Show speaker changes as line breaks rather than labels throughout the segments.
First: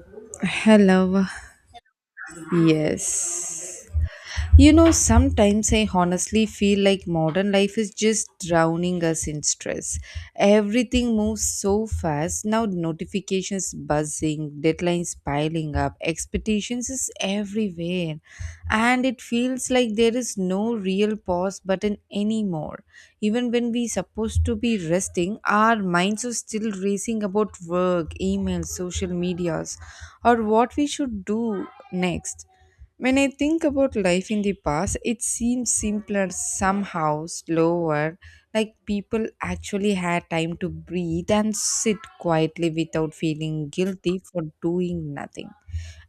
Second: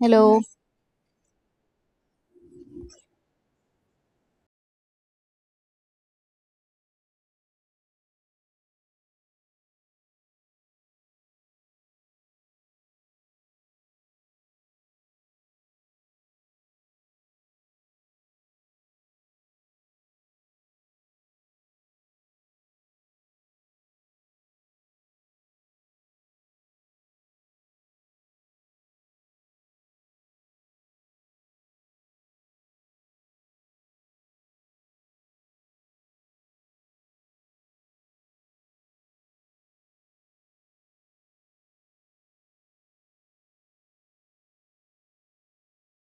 Hello.
Hello. Yes. You know, sometimes I honestly feel like modern life is just drowning us in stress. Everything moves so fast now, notifications buzzing, deadlines piling up, expectations is everywhere, and it feels like there is no real pause button anymore. Even when we supposed to be resting, our minds are still racing about work, emails, social medias, or what we should do next when I think about life in the past, it seems simpler somehow, slower, like people actually had time to breathe and sit quietly without feeling guilty for doing nothing.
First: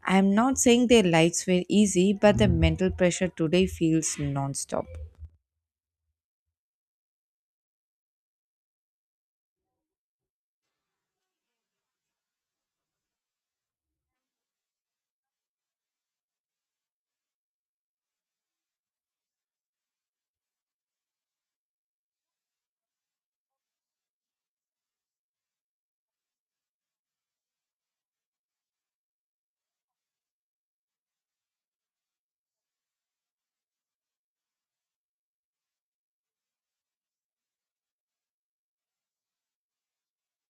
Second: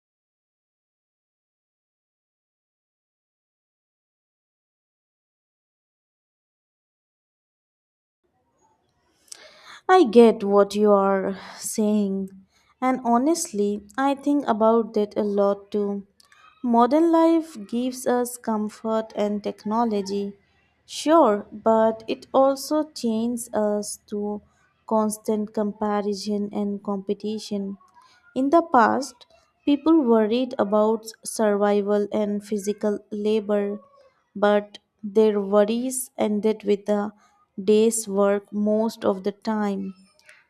I'm not saying their lives were easy, but the mental pressure today feels nonstop.
I get what you are saying, and honestly, I think about that a lot too. Modern life gives us comfort and technology, sure, but it also chains us to constant comparison and competition. In the past, people worried about survival and physical labor, but their worries ended with a day's work most of the time.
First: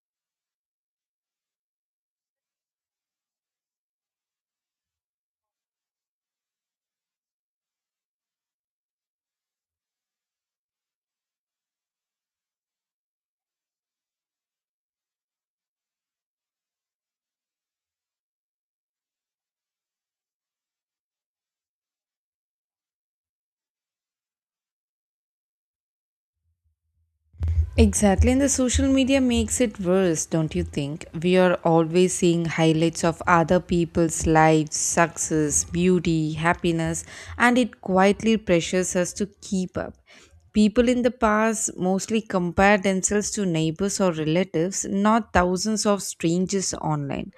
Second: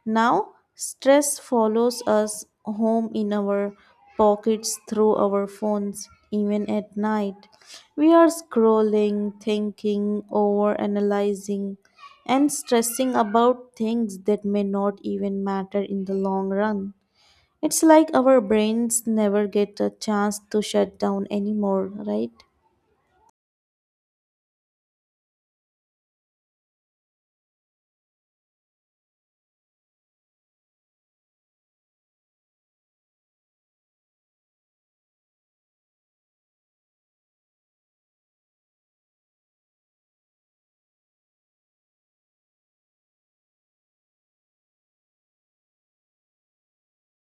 Now, stress follows us home in our pockets through our phones, even at night. We are scrolling, thinking, overanalyzing, and stressing about things that may not even matter in the long run. It's like our brains never get a chance to shut down anymore, right?
Exactly, and the social media makes it worse, don't you think? We are always seeing highlights of other people's lives, success, beauty, happiness, and it quietly pressures us to keep up. People in the past mostly compare themselves to neighbors or relatives, not thousands of strangers online.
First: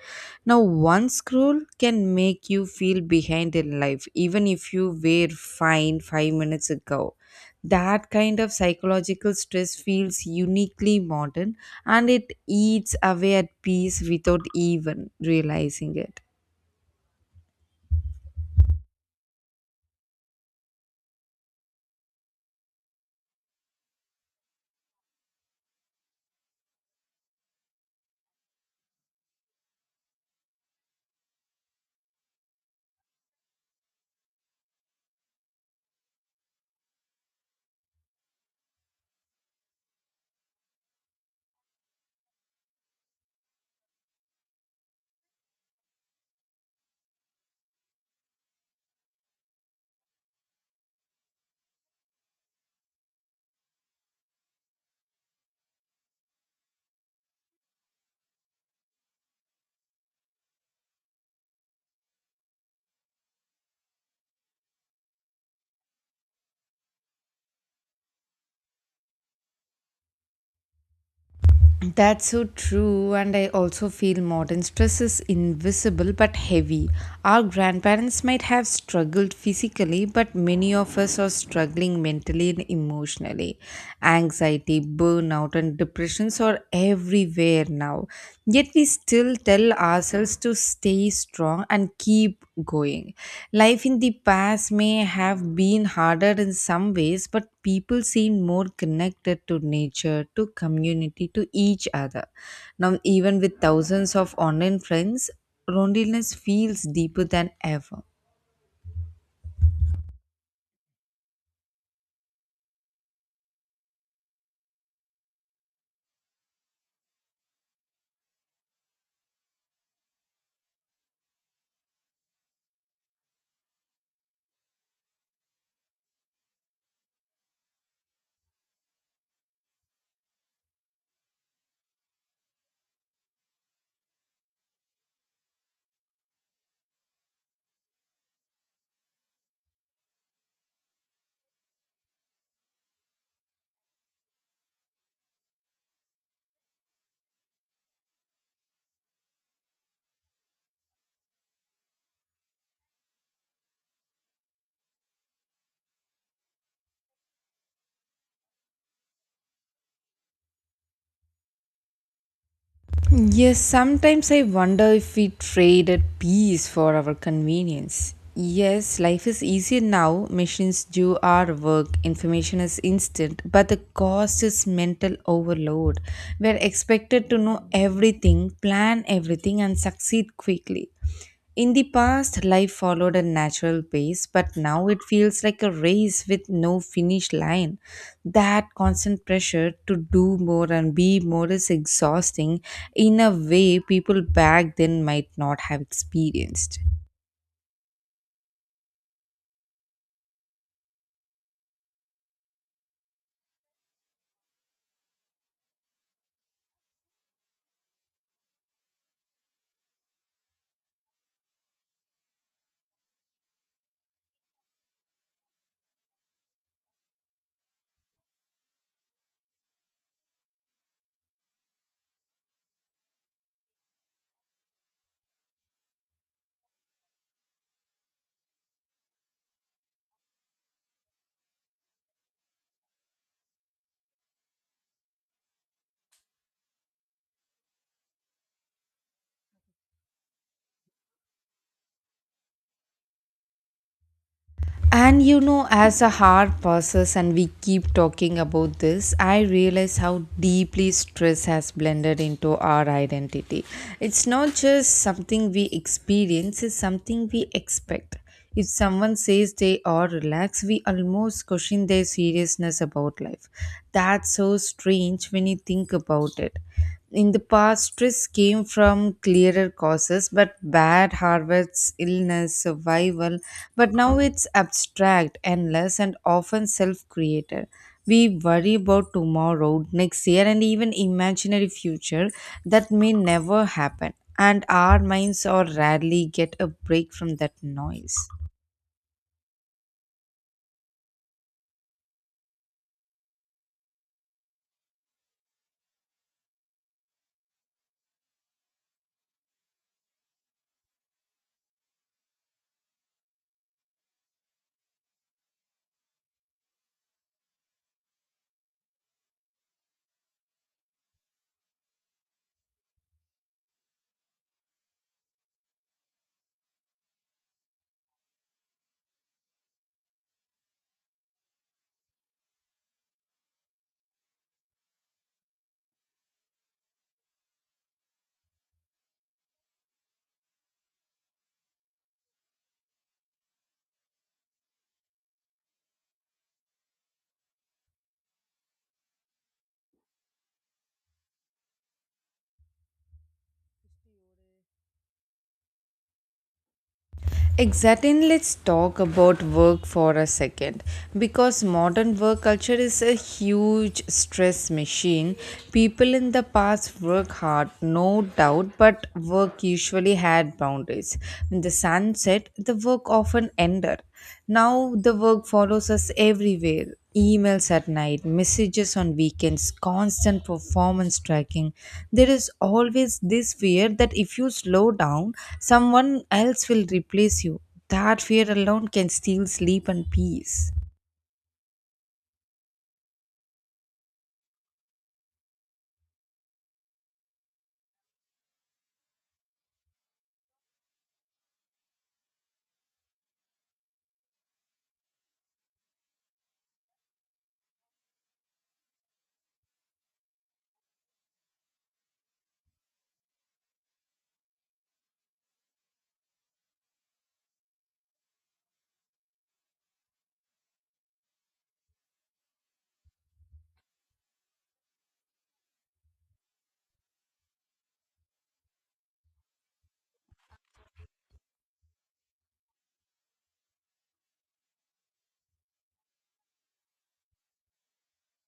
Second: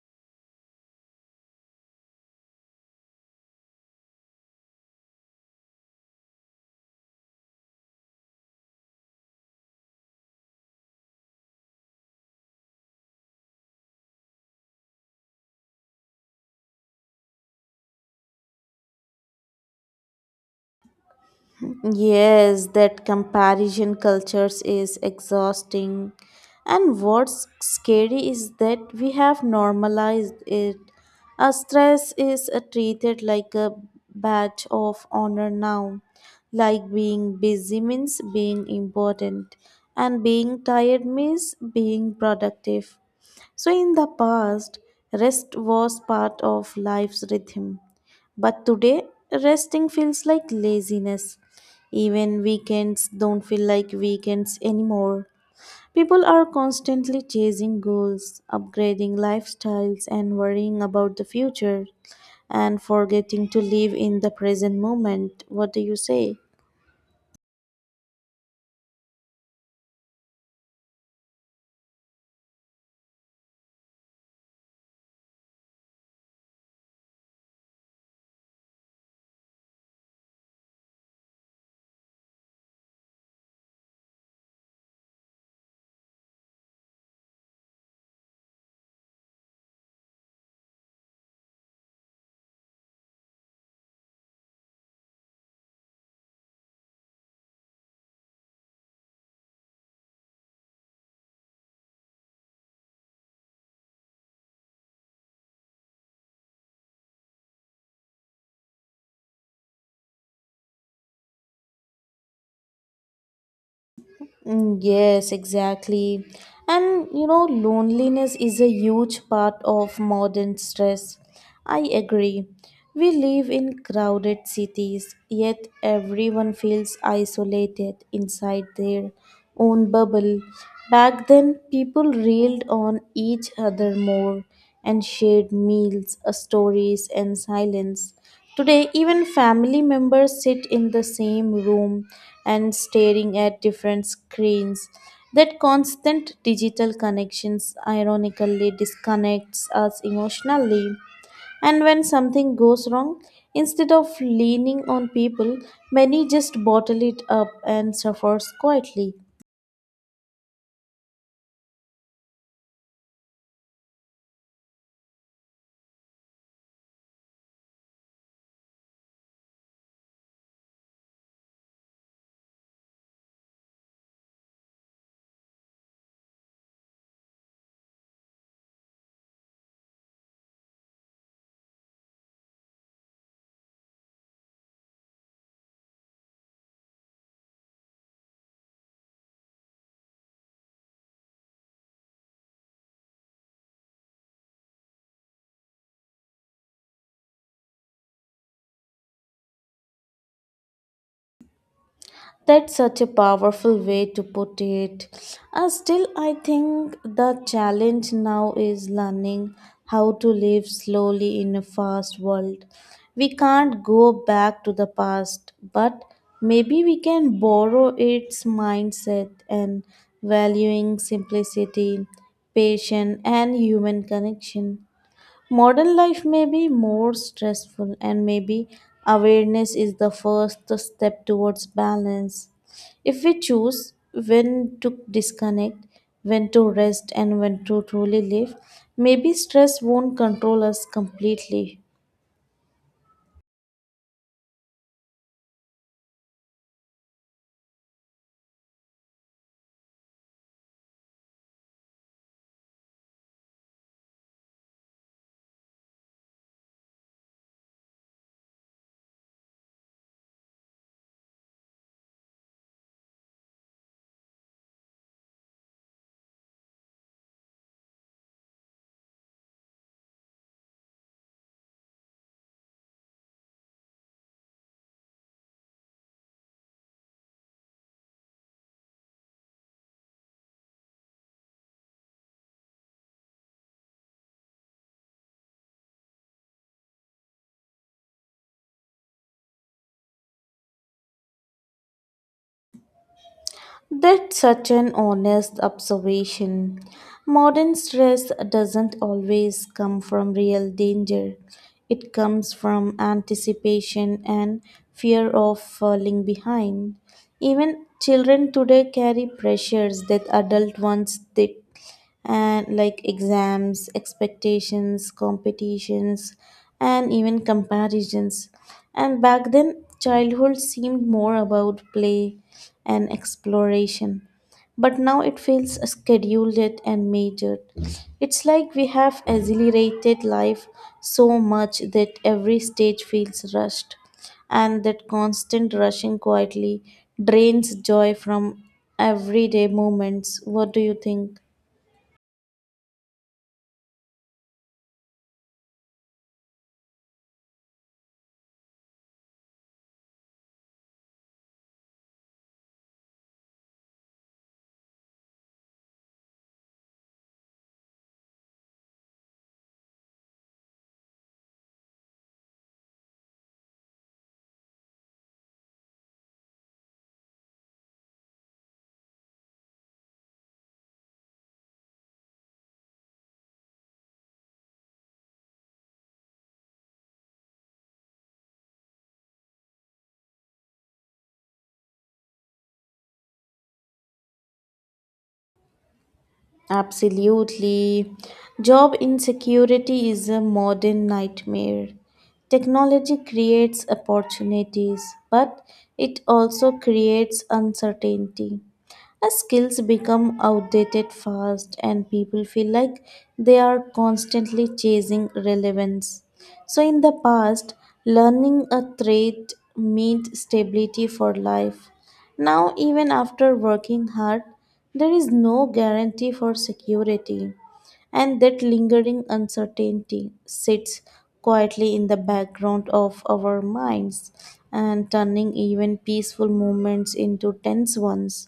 Now, one scroll can make you feel behind in life, even if you were fine 5 minutes ago. That kind of psychological stress feels uniquely modern and it eats away at peace without even realizing it.
Yes, that comparison cultures is exhausting. And what's scary is that we have normalized it. A stress is treated like a badge of honor now. Like being busy means being important, and being tired means being productive. So, in the past, rest was part of life's rhythm. But today, resting feels like laziness. Even weekends don't feel like weekends anymore. People are constantly chasing goals, upgrading lifestyles, and worrying about the future and forgetting to live in the present moment. What do you say?
That's so true, and I also feel modern stress is invisible but heavy. Our grandparents might have struggled physically, but many of us are struggling mentally and emotionally. Anxiety, burnout, and depressions are everywhere now. Yet we still tell ourselves to stay strong and keep going. Life in the past may have been harder in some ways, but people seem more connected to nature, to community, to each other. Now, even with thousands of online friends, loneliness feels deeper than ever.
Mm, yes, exactly. And you know, loneliness is a huge part of modern stress. I agree. We live in crowded cities, yet everyone feels isolated inside their own bubble. Back then, people reeled on each other more and shared meals, stories, and silence. Today, even family members sit in the same room and staring at different screens. That constant digital connections ironically disconnects us emotionally. And when something goes wrong, instead of leaning on people, many just bottle it up and suffers quietly.
Yes, sometimes I wonder if we traded peace for our convenience. Yes, life is easier now. Machines do our work, information is instant, but the cost is mental overload. We are expected to know everything, plan everything, and succeed quickly. In the past, life followed a natural pace, but now it feels like a race with no finish line. That constant pressure to do more and be more is exhausting in a way people back then might not have experienced.
That's such a powerful way to put it. Still, I think the challenge now is learning how to live slowly in a fast world. We can't go back to the past, but maybe we can borrow its mindset and valuing simplicity, patience, and human connection. Modern life may be more stressful, and maybe awareness is the first step towards balance. If we choose when to disconnect, when to rest, and when to truly live, maybe stress won't control us completely.
And you know, as a hard passes and we keep talking about this, I realize how deeply stress has blended into our identity. It's not just something we experience, it's something we expect. If someone says they are relaxed, we almost question their seriousness about life. That's so strange when you think about it. In the past, stress came from clearer causes, but bad harvests, illness, survival. But now it's abstract, endless, and often self created. We worry about tomorrow, next year, and even imaginary future that may never happen. And our minds are rarely get a break from that noise.
That's such an honest observation. Modern stress doesn't always come from real danger, it comes from anticipation and fear of falling behind. Even children today carry pressures that adult ones did and like exams, expectations, competitions, and even comparisons. And back then, childhood seemed more about play and exploration. But now it feels scheduled and measured. It's like we have accelerated life so much that every stage feels rushed, and that constant rushing quietly drains joy from everyday moments. What do you think?
Exactly, and let's talk about work for a second because modern work culture is a huge stress machine. People in the past work hard, no doubt, but work usually had boundaries. When the sun set, the work often ended. Now the work follows us everywhere emails at night, messages on weekends, constant performance tracking. There is always this fear that if you slow down, someone else will replace you. That fear alone can steal sleep and peace.
Absolutely. Job insecurity is a modern nightmare. Technology creates opportunities, but it also creates uncertainty. As skills become outdated fast, and people feel like they are constantly chasing relevance. So, in the past, learning a trade meant stability for life. Now, even after working hard, there is no guarantee for security, and that lingering uncertainty sits quietly in the background of our minds and turning even peaceful moments into tense ones.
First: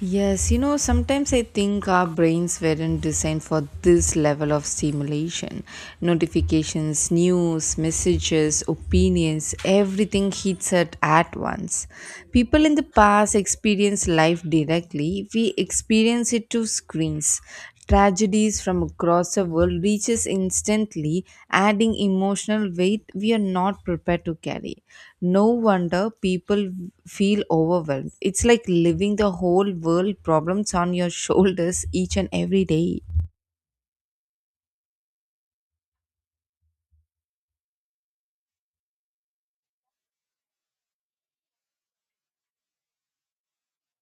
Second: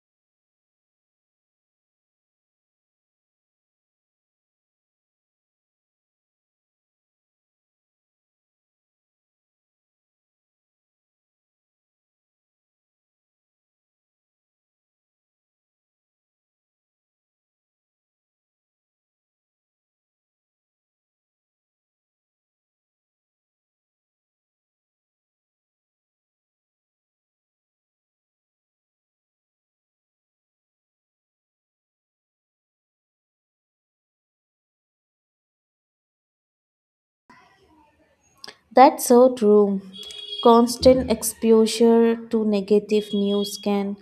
Yes, you know, sometimes I think our brains weren't designed for this level of stimulation. Notifications, news, messages, opinions, everything hits at once. People in the past experience life directly, we experience it through screens tragedies from across the world reaches instantly adding emotional weight we are not prepared to carry no wonder people feel overwhelmed it's like living the whole world problems on your shoulders each and every day.
That's so true. Constant exposure to negative news can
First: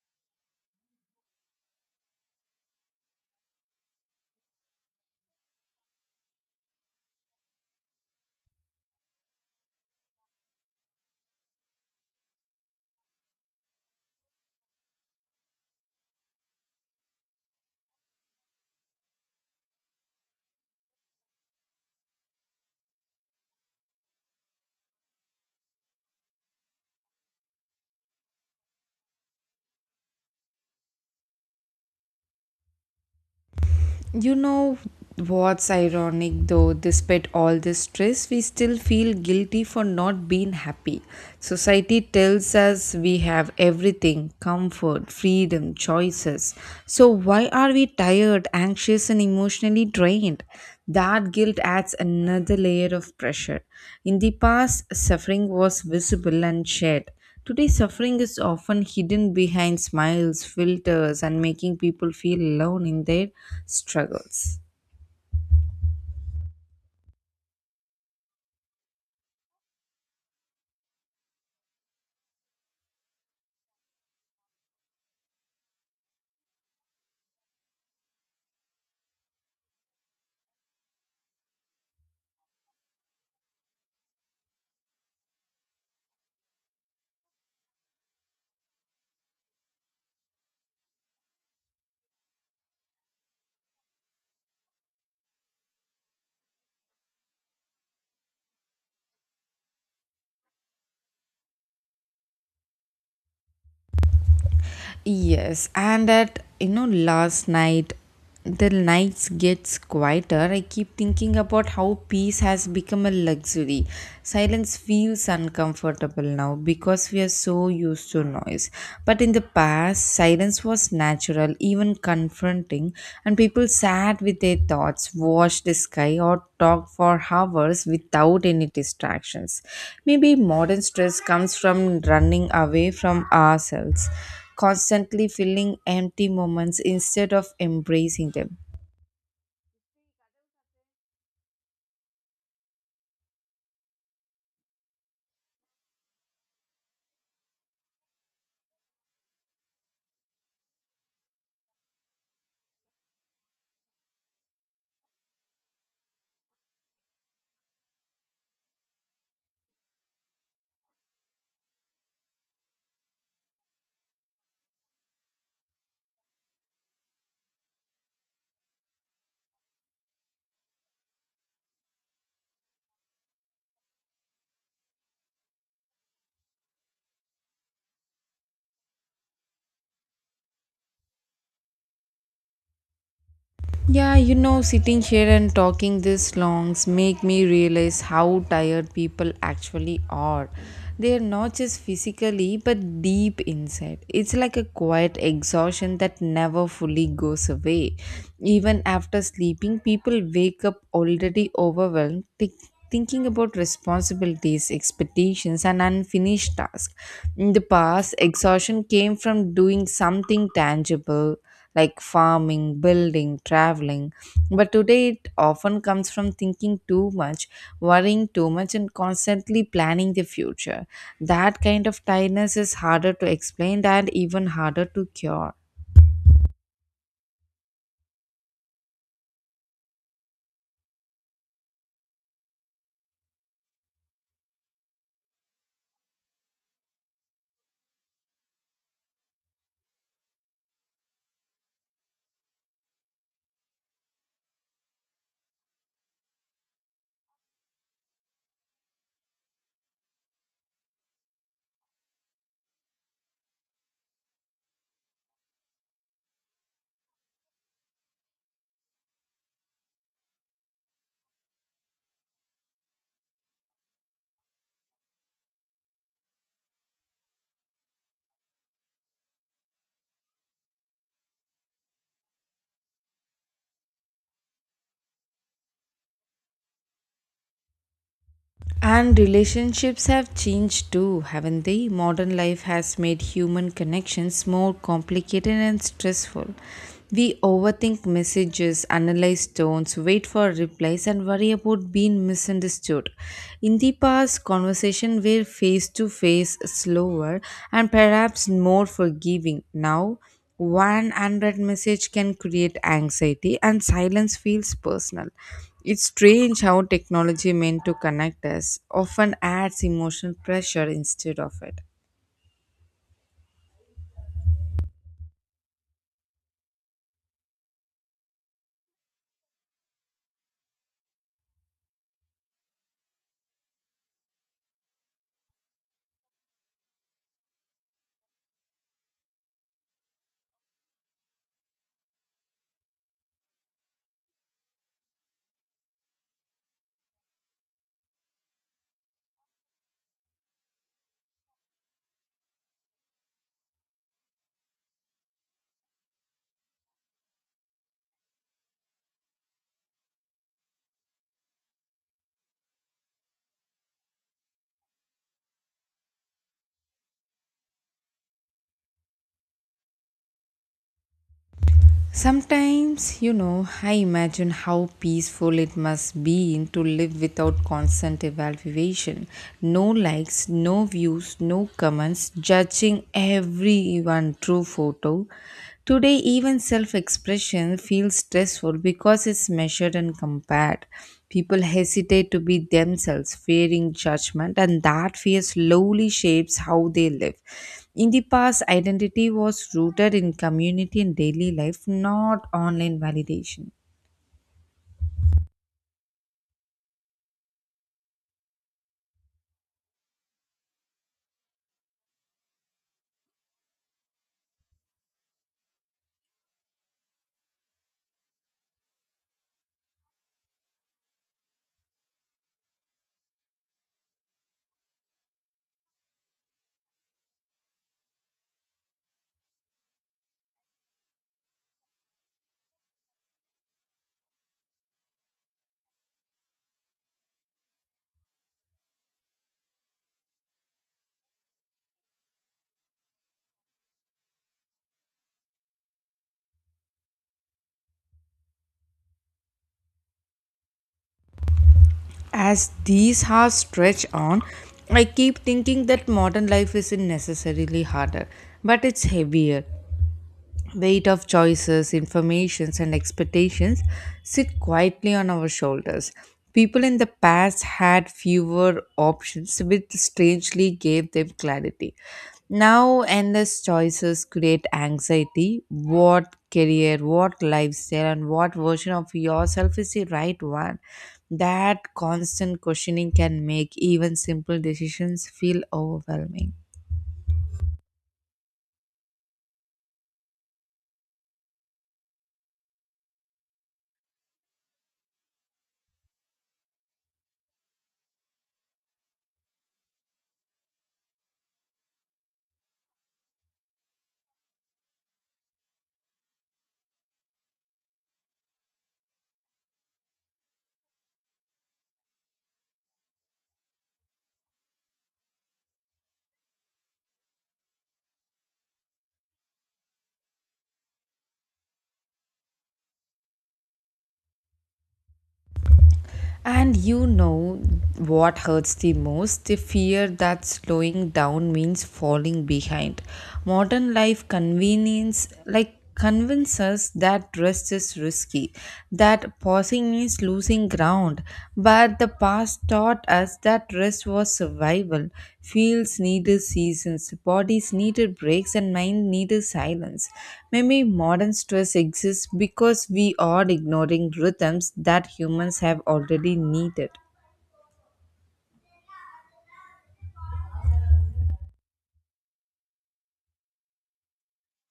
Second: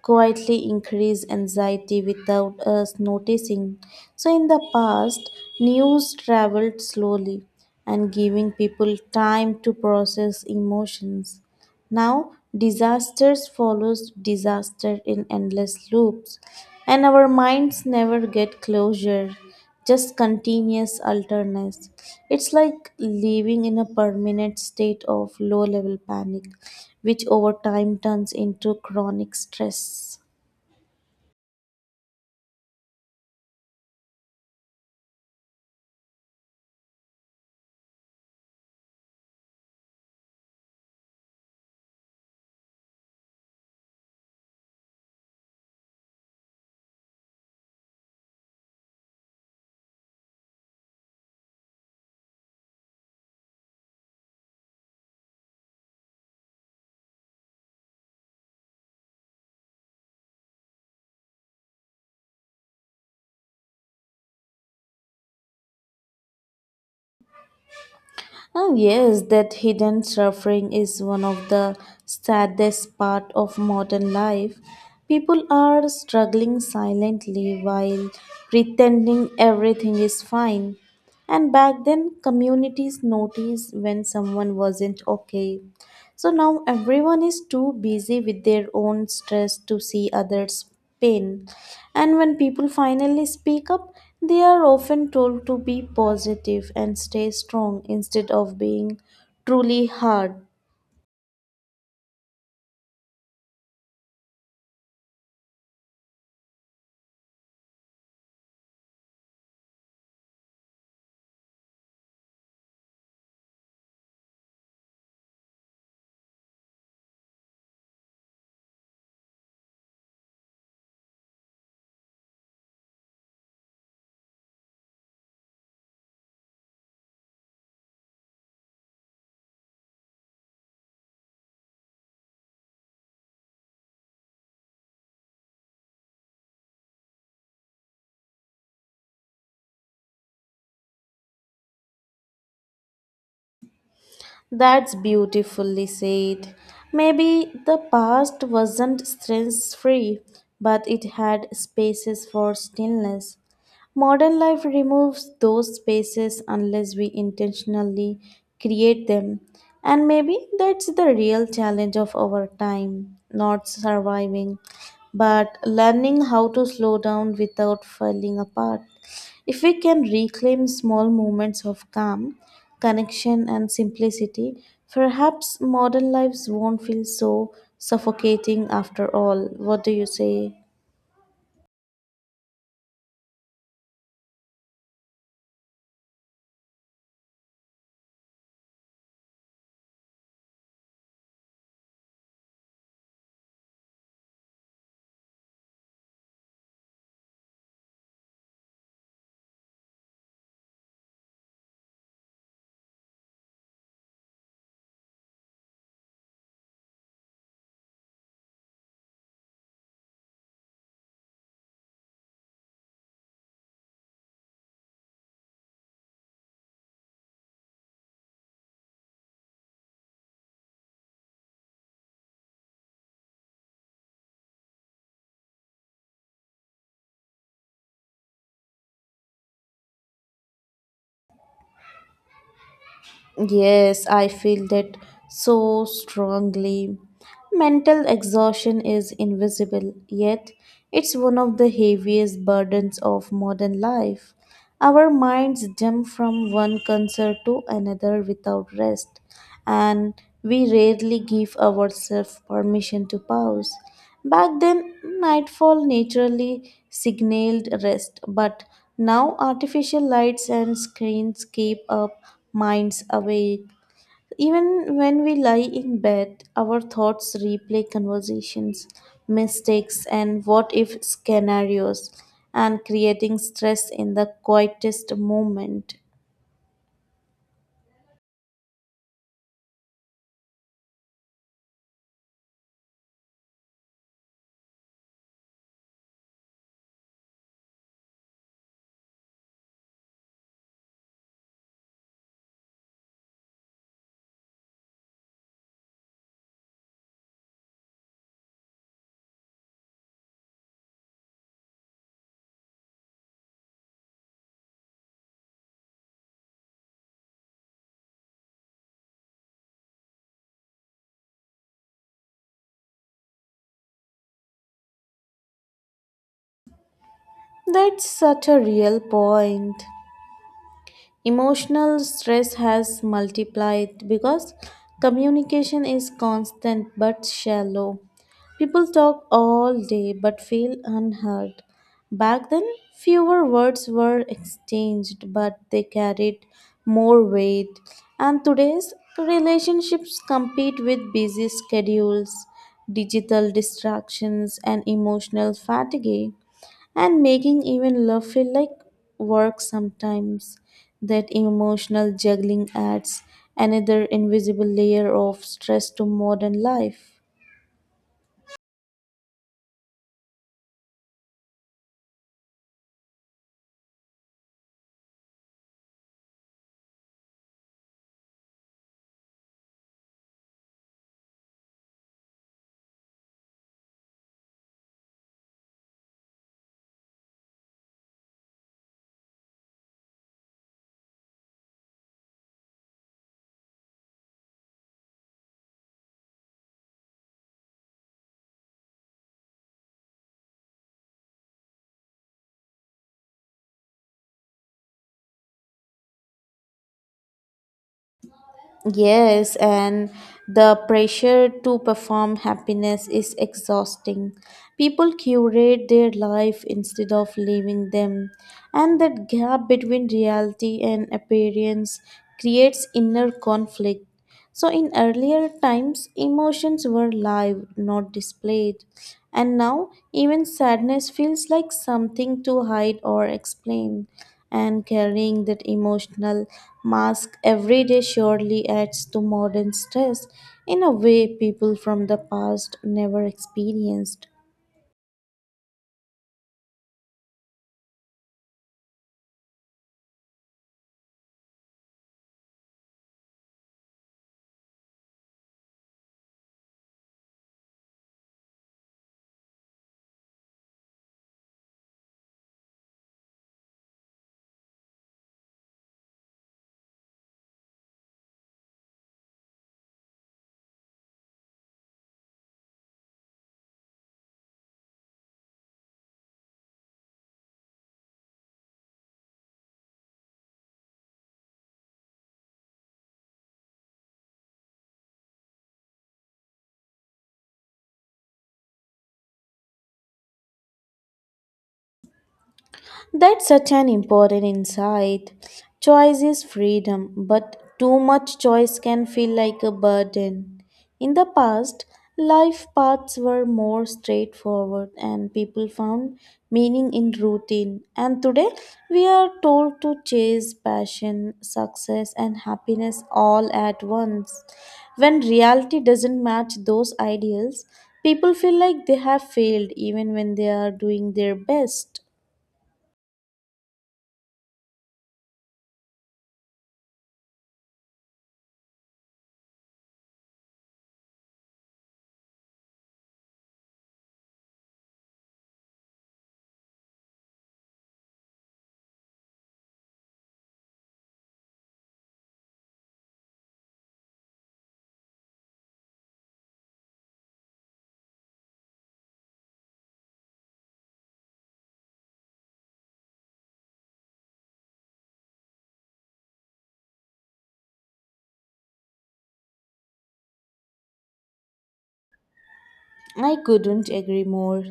quietly increase anxiety without us noticing. So, in the past, news traveled slowly and giving people time to process emotions. Now, disasters follows disaster in endless loops, and our minds never get closure, just continuous alertness. It's like living in a permanent state of low level panic, which over time turns into chronic stress.
You know what's ironic though, despite all this stress, we still feel guilty for not being happy. Society tells us we have everything comfort, freedom, choices. So, why are we tired, anxious, and emotionally drained? That guilt adds another layer of pressure. In the past, suffering was visible and shared. Today, suffering is often hidden behind smiles, filters, and making people feel alone in their struggles.
Oh, yes, that hidden suffering is one of the saddest part of modern life. People are struggling silently while pretending everything is fine. And back then, communities noticed when someone wasn't okay. So now everyone is too busy with their own stress to see others' pain. And when people finally speak up, they are often told to be positive and stay strong instead of being truly hard.
Yes, and last night the nights gets quieter. I keep thinking about how peace has become a luxury. Silence feels uncomfortable now because we are so used to noise. But in the past, silence was natural, even confronting, and people sat with their thoughts, watched the sky, or talked for hours without any distractions. Maybe modern stress comes from running away from ourselves constantly filling empty moments instead of embracing them.
That's beautifully said. Maybe the past wasn't stress free, but it had spaces for stillness. Modern life removes those spaces unless we intentionally create them. And maybe that's the real challenge of our time not surviving, but learning how to slow down without falling apart. If we can reclaim small moments of calm, connection, and simplicity. Perhaps modern lives won't feel so suffocating after all. What do you say?
Yeah, you know, sitting here and talking this longs make me realize how tired people actually are. They are not just physically but deep inside. It's like a quiet exhaustion that never fully goes away. Even after sleeping, people wake up already overwhelmed, thinking about responsibilities, expectations, and unfinished tasks. In the past, exhaustion came from doing something tangible like farming, building, traveling. But today, it often comes from thinking too much, worrying too much, and constantly planning the future. That kind of tiredness is harder to explain and even harder to cure.
Yes, I feel that so strongly. Mental exhaustion is invisible, yet it's one of the heaviest burdens of modern life. Our minds jump from one concern to another without rest, and we rarely give ourselves permission to pause. Back then, nightfall naturally signaled rest, but now artificial lights and screens keep our minds awake. Even when we lie in bed, our thoughts replay conversations, mistakes, and what if scenarios, and creating stress in the quietest moment.
And relationships have changed too, haven't they? Modern life has made human connections more complicated and stressful. We overthink messages, analyze tones, wait for replies, and worry about being misunderstood. In the past, conversations were face to face, slower, and perhaps more forgiving. Now, 100 message can create anxiety and silence feels personal. It's strange how technology meant to connect us often adds emotional pressure instead of it.
That's such a real point. Emotional stress has multiplied because communication is constant but shallow. People talk all day but feel unheard. Back then, fewer words were exchanged but they carried more weight. And today's relationships compete with busy schedules, digital distractions, and emotional fatigue and making even love feel like work sometimes. That emotional juggling adds another invisible layer of stress to modern life.
Sometimes, you know, I imagine how peaceful it must be to live without constant evaluation. No likes, no views, no comments, judging everyone through photo. Today, even self expression feels stressful because it's measured and compared. People hesitate to be themselves, fearing judgment, and that fear slowly shapes how they live. In the past, identity was rooted in community and daily life, not online validation.
Yes, and the pressure to perform happiness is exhausting. People curate their life instead of living them, and that gap between reality and appearance creates inner conflict. So, in earlier times, emotions were live, not displayed. And now, even sadness feels like something to hide or explain. And carrying that emotional mask every day surely adds to modern stress in a way people from the past never experienced.
As these hours stretch on, I keep thinking that modern life isn't necessarily harder, but it's heavier. Weight of choices, informations, and expectations sit quietly on our shoulders. People in the past had fewer options, which strangely gave them clarity. Now, endless choices create anxiety. What career, what lifestyle, and what version of yourself is the right one? That constant questioning can make even simple decisions feel overwhelming.
That's such an important insight. Choice is freedom, but too much choice can feel like a burden. In the past, life paths were more straightforward and people found meaning in routine. And today, we are told to chase passion, success, and happiness all at once. When reality doesn't match those ideals, people feel like they have failed even when they are doing their best.
And you know what hurts the most? The fear that slowing down means falling behind. Modern life convenience, like convinces us that rest is risky, that pausing means losing ground. But the past taught us that rest was survival. Fields needed seasons, bodies needed breaks, and mind needed silence. Maybe modern stress exists because we are ignoring rhythms that humans have already needed.
I couldn't agree more.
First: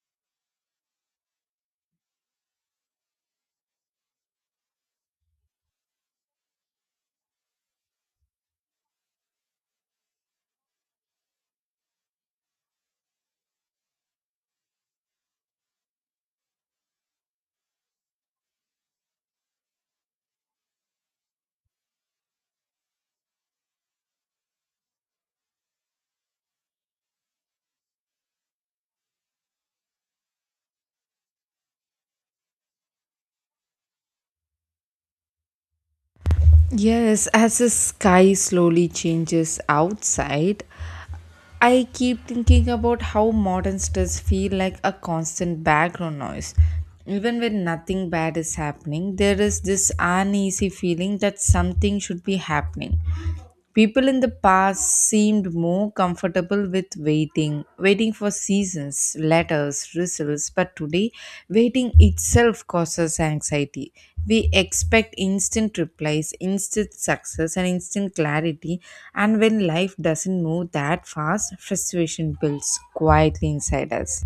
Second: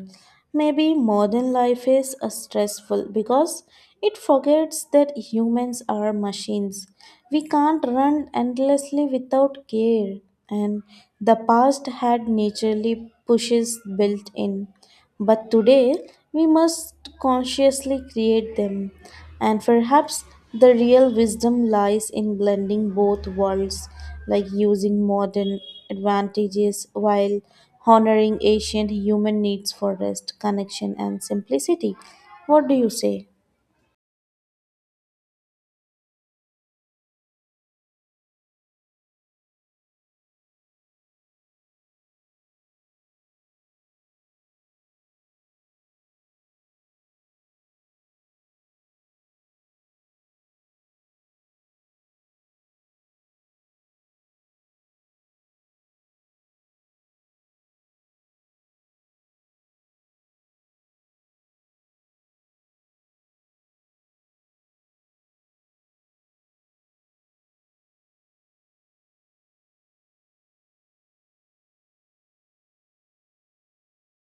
Maybe modern life is stressful because it forgets that humans are machines. We can't run endlessly without care, and the past had naturally pushes built in. But today, we must consciously create them. And perhaps the real wisdom lies in blending both worlds, like using modern advantages while honoring ancient human needs for rest, connection, and simplicity. What do you say?
Yes, as the sky slowly changes outside, I keep thinking about how modern stress feel like a constant background noise. Even when nothing bad is happening, there is this uneasy feeling that something should be happening. People in the past seemed more comfortable with waiting, waiting for seasons, letters, results, but today waiting itself causes anxiety. We expect instant replies, instant success, and instant clarity, and when life doesn't move that fast, frustration builds quietly inside us.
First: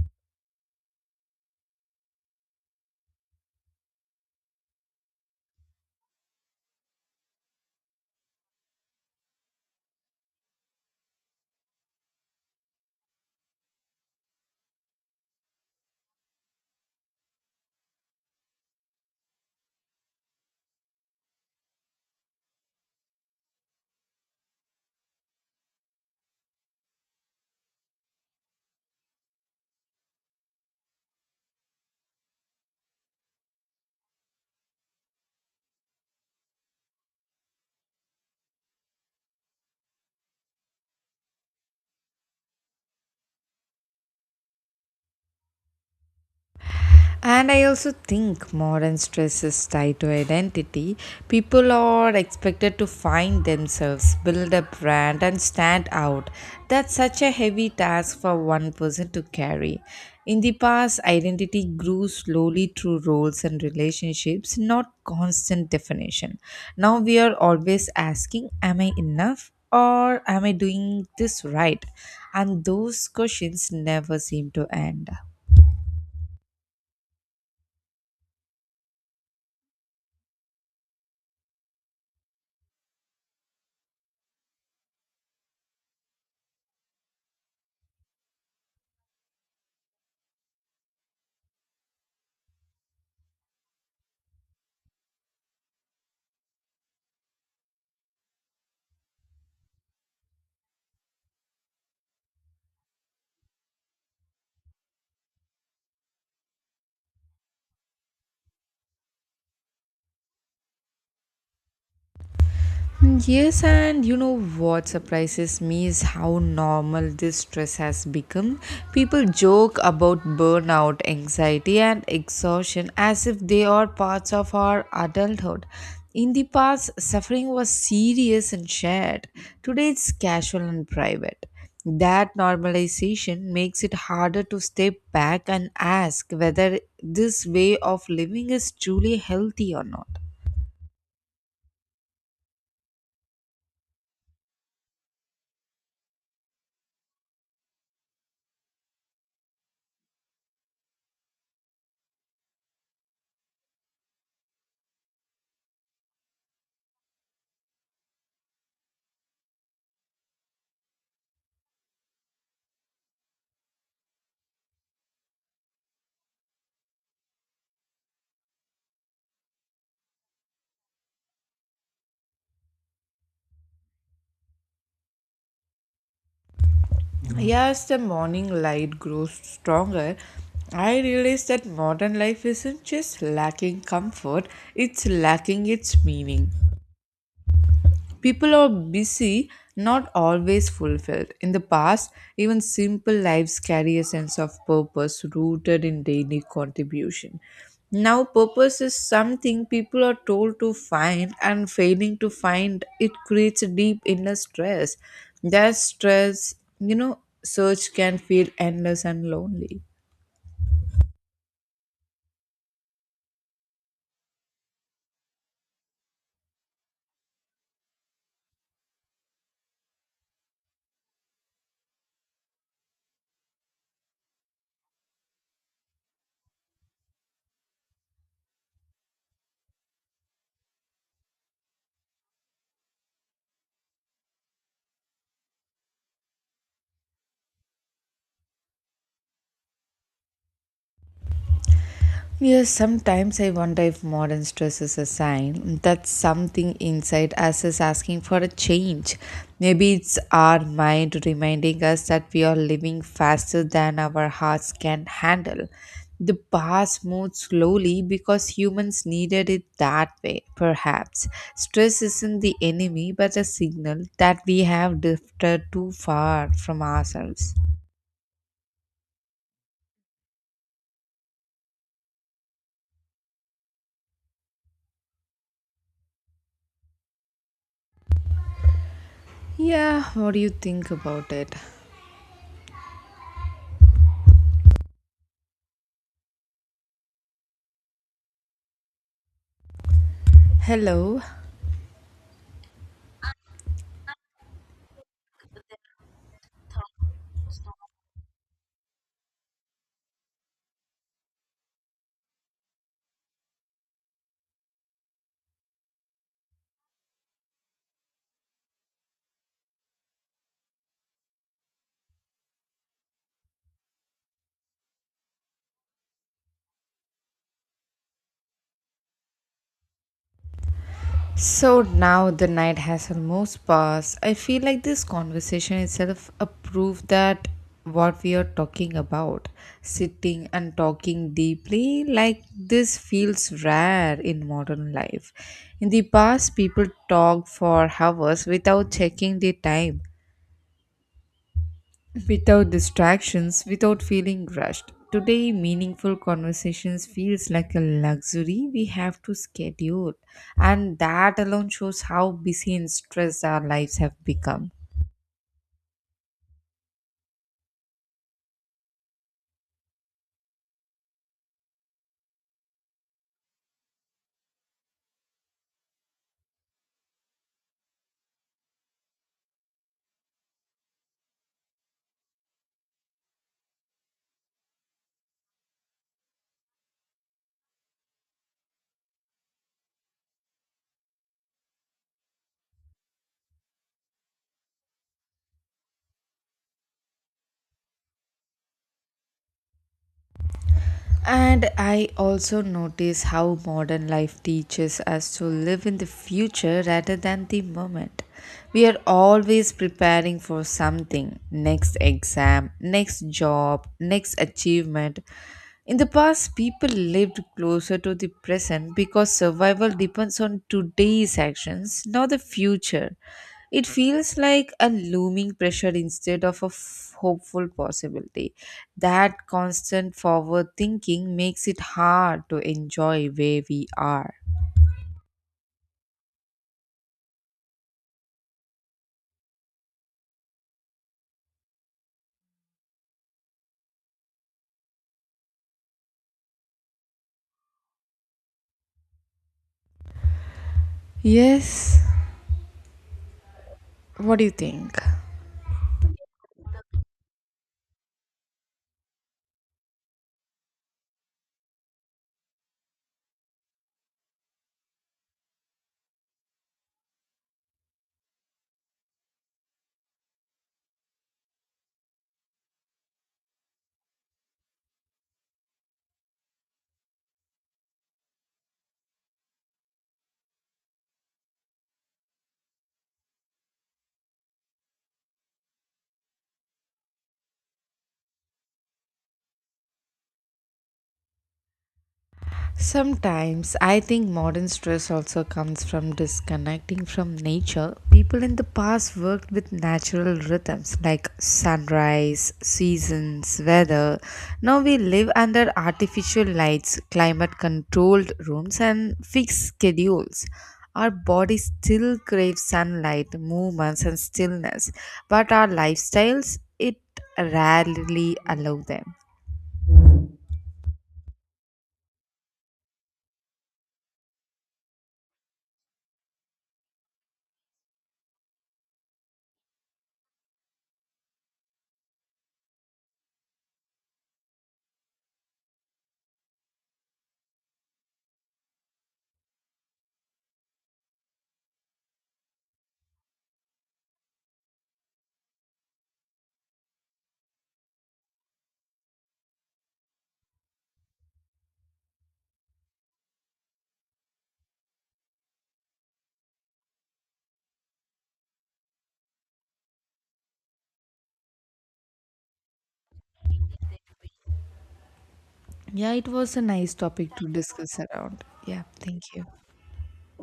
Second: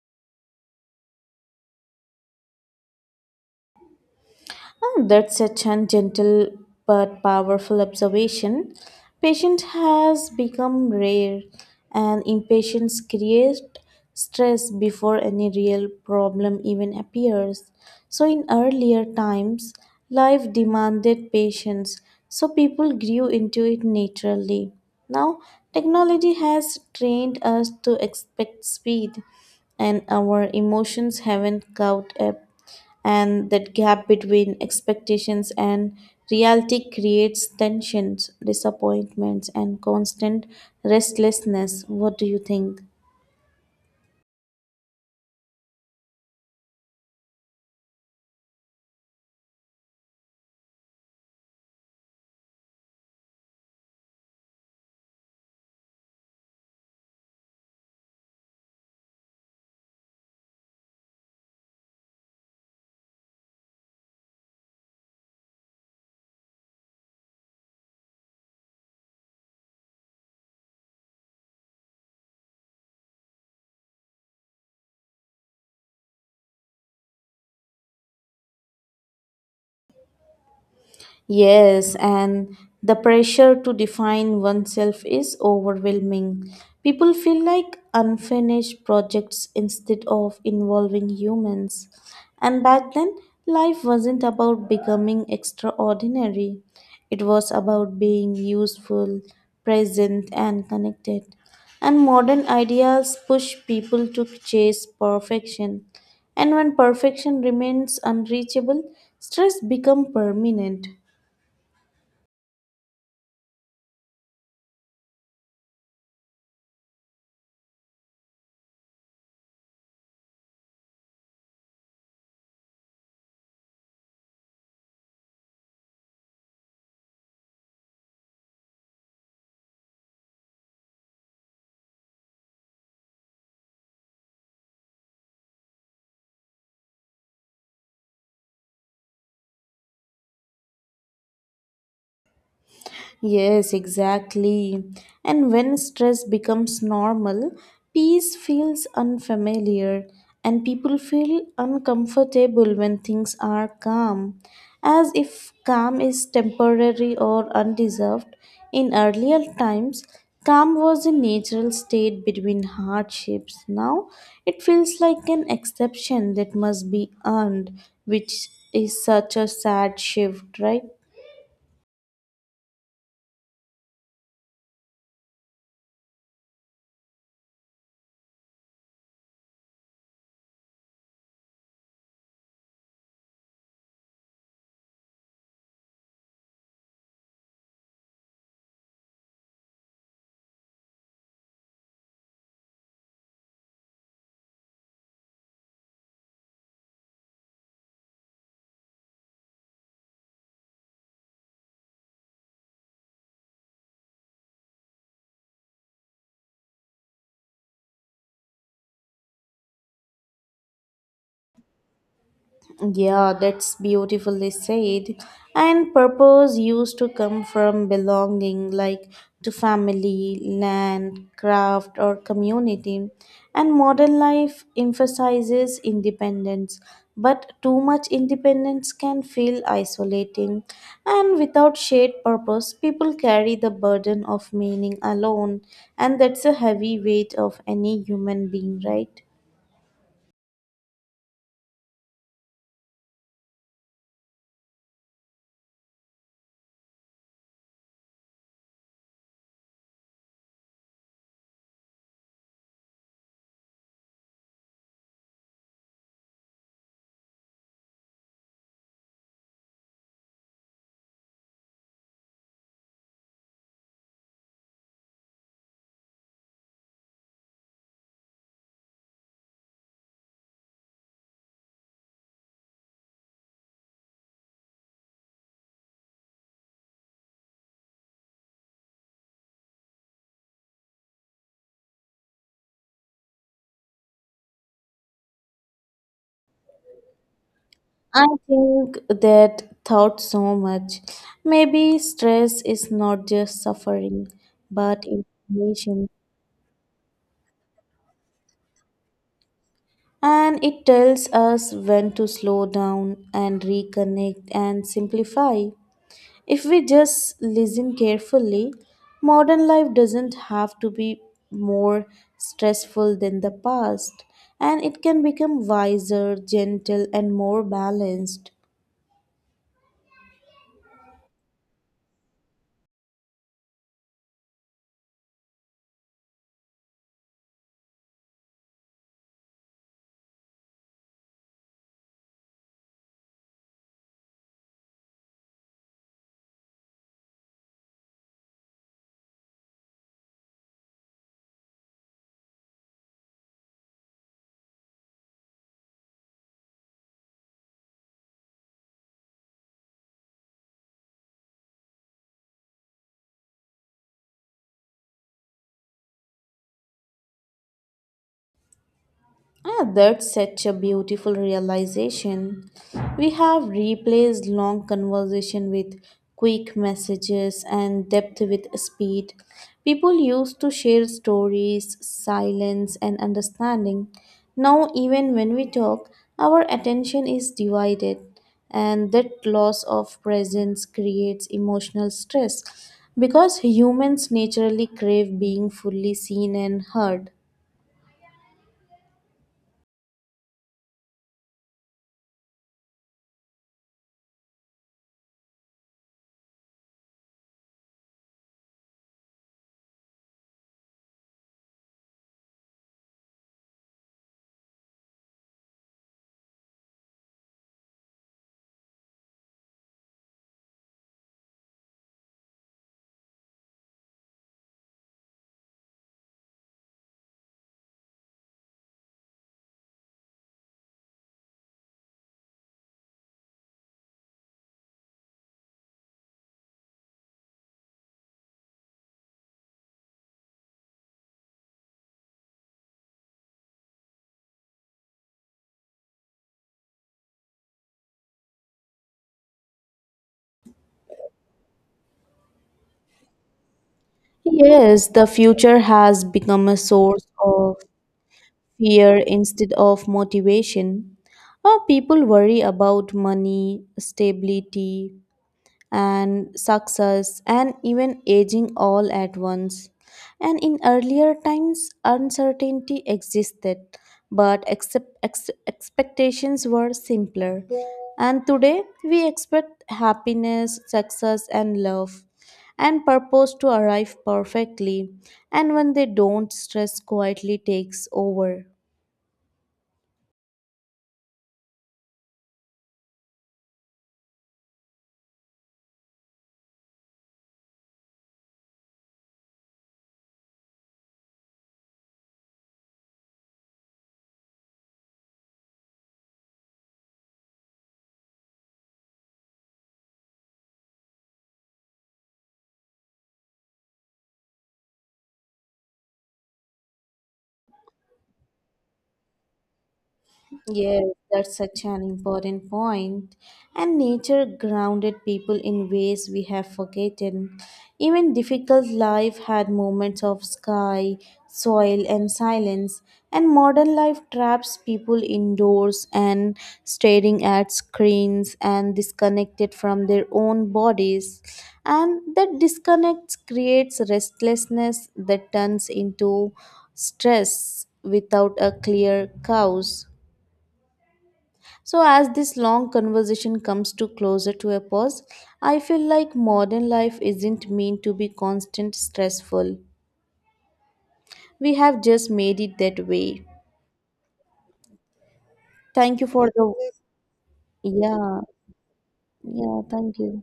Oh, that's such a gentle but powerful observation. Patience has become rare, and impatience creates stress before any real problem even appears. So, in earlier times, life demanded patience, so people grew into it naturally. Now, technology has trained us to expect speed, and our emotions haven't caught up and that gap between expectations and reality creates tensions, disappointments, and constant restlessness. What do you think?
And I also think modern stress is tied to identity. People are expected to find themselves, build a brand, and stand out. That's such a heavy task for one person to carry. In the past, identity grew slowly through roles and relationships, not constant definition. Now we are always asking, am I enough? Or am I doing this right? And those questions never seem to end.
Yes, and the pressure to define oneself is overwhelming. People feel like unfinished projects instead of involving humans. And back then, life wasn't about becoming extraordinary, it was about being useful, present, and connected. And modern ideas push people to chase perfection. And when perfection remains unreachable, stress becomes permanent.
Yes, and you know what surprises me is how normal this stress has become. People joke about burnout, anxiety, and exhaustion as if they are parts of our adulthood. In the past, suffering was serious and shared. Today, it's casual and private. That normalization makes it harder to step back and ask whether this way of living is truly healthy or not.
Yes, exactly. And when stress becomes normal, peace feels unfamiliar and people feel uncomfortable when things are calm, as if calm is temporary or undeserved. In earlier times, calm was a natural state between hardships. Now, it feels like an exception that must be earned, which is such a sad shift, right?
Yes, the morning light grows stronger. I realize that modern life isn't just lacking comfort, it's lacking its meaning. People are busy, not always fulfilled. In the past, even simple lives carry a sense of purpose rooted in daily contribution. Now, purpose is something people are told to find, and failing to find it creates a deep inner stress. That stress, you know, search can feel endless and lonely.
Yeah, that's beautifully said. And purpose used to come from belonging, like to family, land, craft, or community. And modern life emphasizes independence, but too much independence can feel isolating. And without shared purpose, people carry the burden of meaning alone, and that's a heavy weight of any human being, right?
Yes, sometimes I wonder if modern stress is a sign that something inside us is asking for a change. Maybe it's our mind reminding us that we are living faster than our hearts can handle. The past moved slowly because humans needed it that way, perhaps. Stress isn't the enemy but a signal that we have drifted too far from ourselves. Yeah, what do you think about it?
I think that thought so much.
Hello.
Maybe stress is not just suffering, but information. And it tells us when to slow down and reconnect and simplify. If we just listen carefully, modern life doesn't have to be more stressful than the past, and it can become wiser, gentle, and more balanced.
So now the night has almost passed. I feel like this conversation itself a proof that what we are talking about, sitting and talking deeply, like this feels rare in modern life. In the past, people talked for hours without checking the time, without distractions, without feeling rushed. Today, meaningful conversations feels like a luxury we have to schedule, and that alone shows how busy and stressed our lives have become.
Ah, that's such a beautiful realization. We have replaced long conversation with quick messages and depth with speed. People used to share stories, silence, and understanding. Now, even when we talk, our attention is divided, and that loss of presence creates emotional stress because humans naturally crave being fully seen and heard.
And I also notice how modern life teaches us to live in the future rather than the moment. We are always preparing for something next exam, next job, next achievement. In the past, people lived closer to the present because survival depends on today's actions, not the future. It feels like a looming pressure instead of a hopeful possibility. That constant forward thinking makes it hard to enjoy where we are. Yes, what do you think?
Yes, the future has become a source of fear instead of motivation. People worry about money, stability, and success and even aging all at once. And in earlier times, uncertainty existed, but expectations were simpler. And today, we expect happiness, success, and love, and purpose to arrive perfectly. And when they don't, stress quietly takes over.
Sometimes I think modern stress also comes from disconnecting from nature. People in the past worked with natural rhythms like sunrise, seasons, weather. Now we live under artificial lights, climate controlled rooms, and fixed schedules. Our body still craves sunlight, movements, and stillness, but our lifestyles, it rarely allow them.
Yes, that's such an important point. And nature grounded people in ways we have forgotten. Even difficult life had moments of sky, soil, and silence. And modern life traps people indoors and staring at screens and disconnected from their own bodies. And that disconnect creates restlessness that turns into stress without a clear cause. So, as this long conversation comes to closer to a pause, I feel like modern life isn't meant to be constant stressful. We have just made it that way.
Yeah,
Thank you
it
for
was a
the
nice topic to discuss
yeah,
around. Yeah, thank you.
yeah, thank you.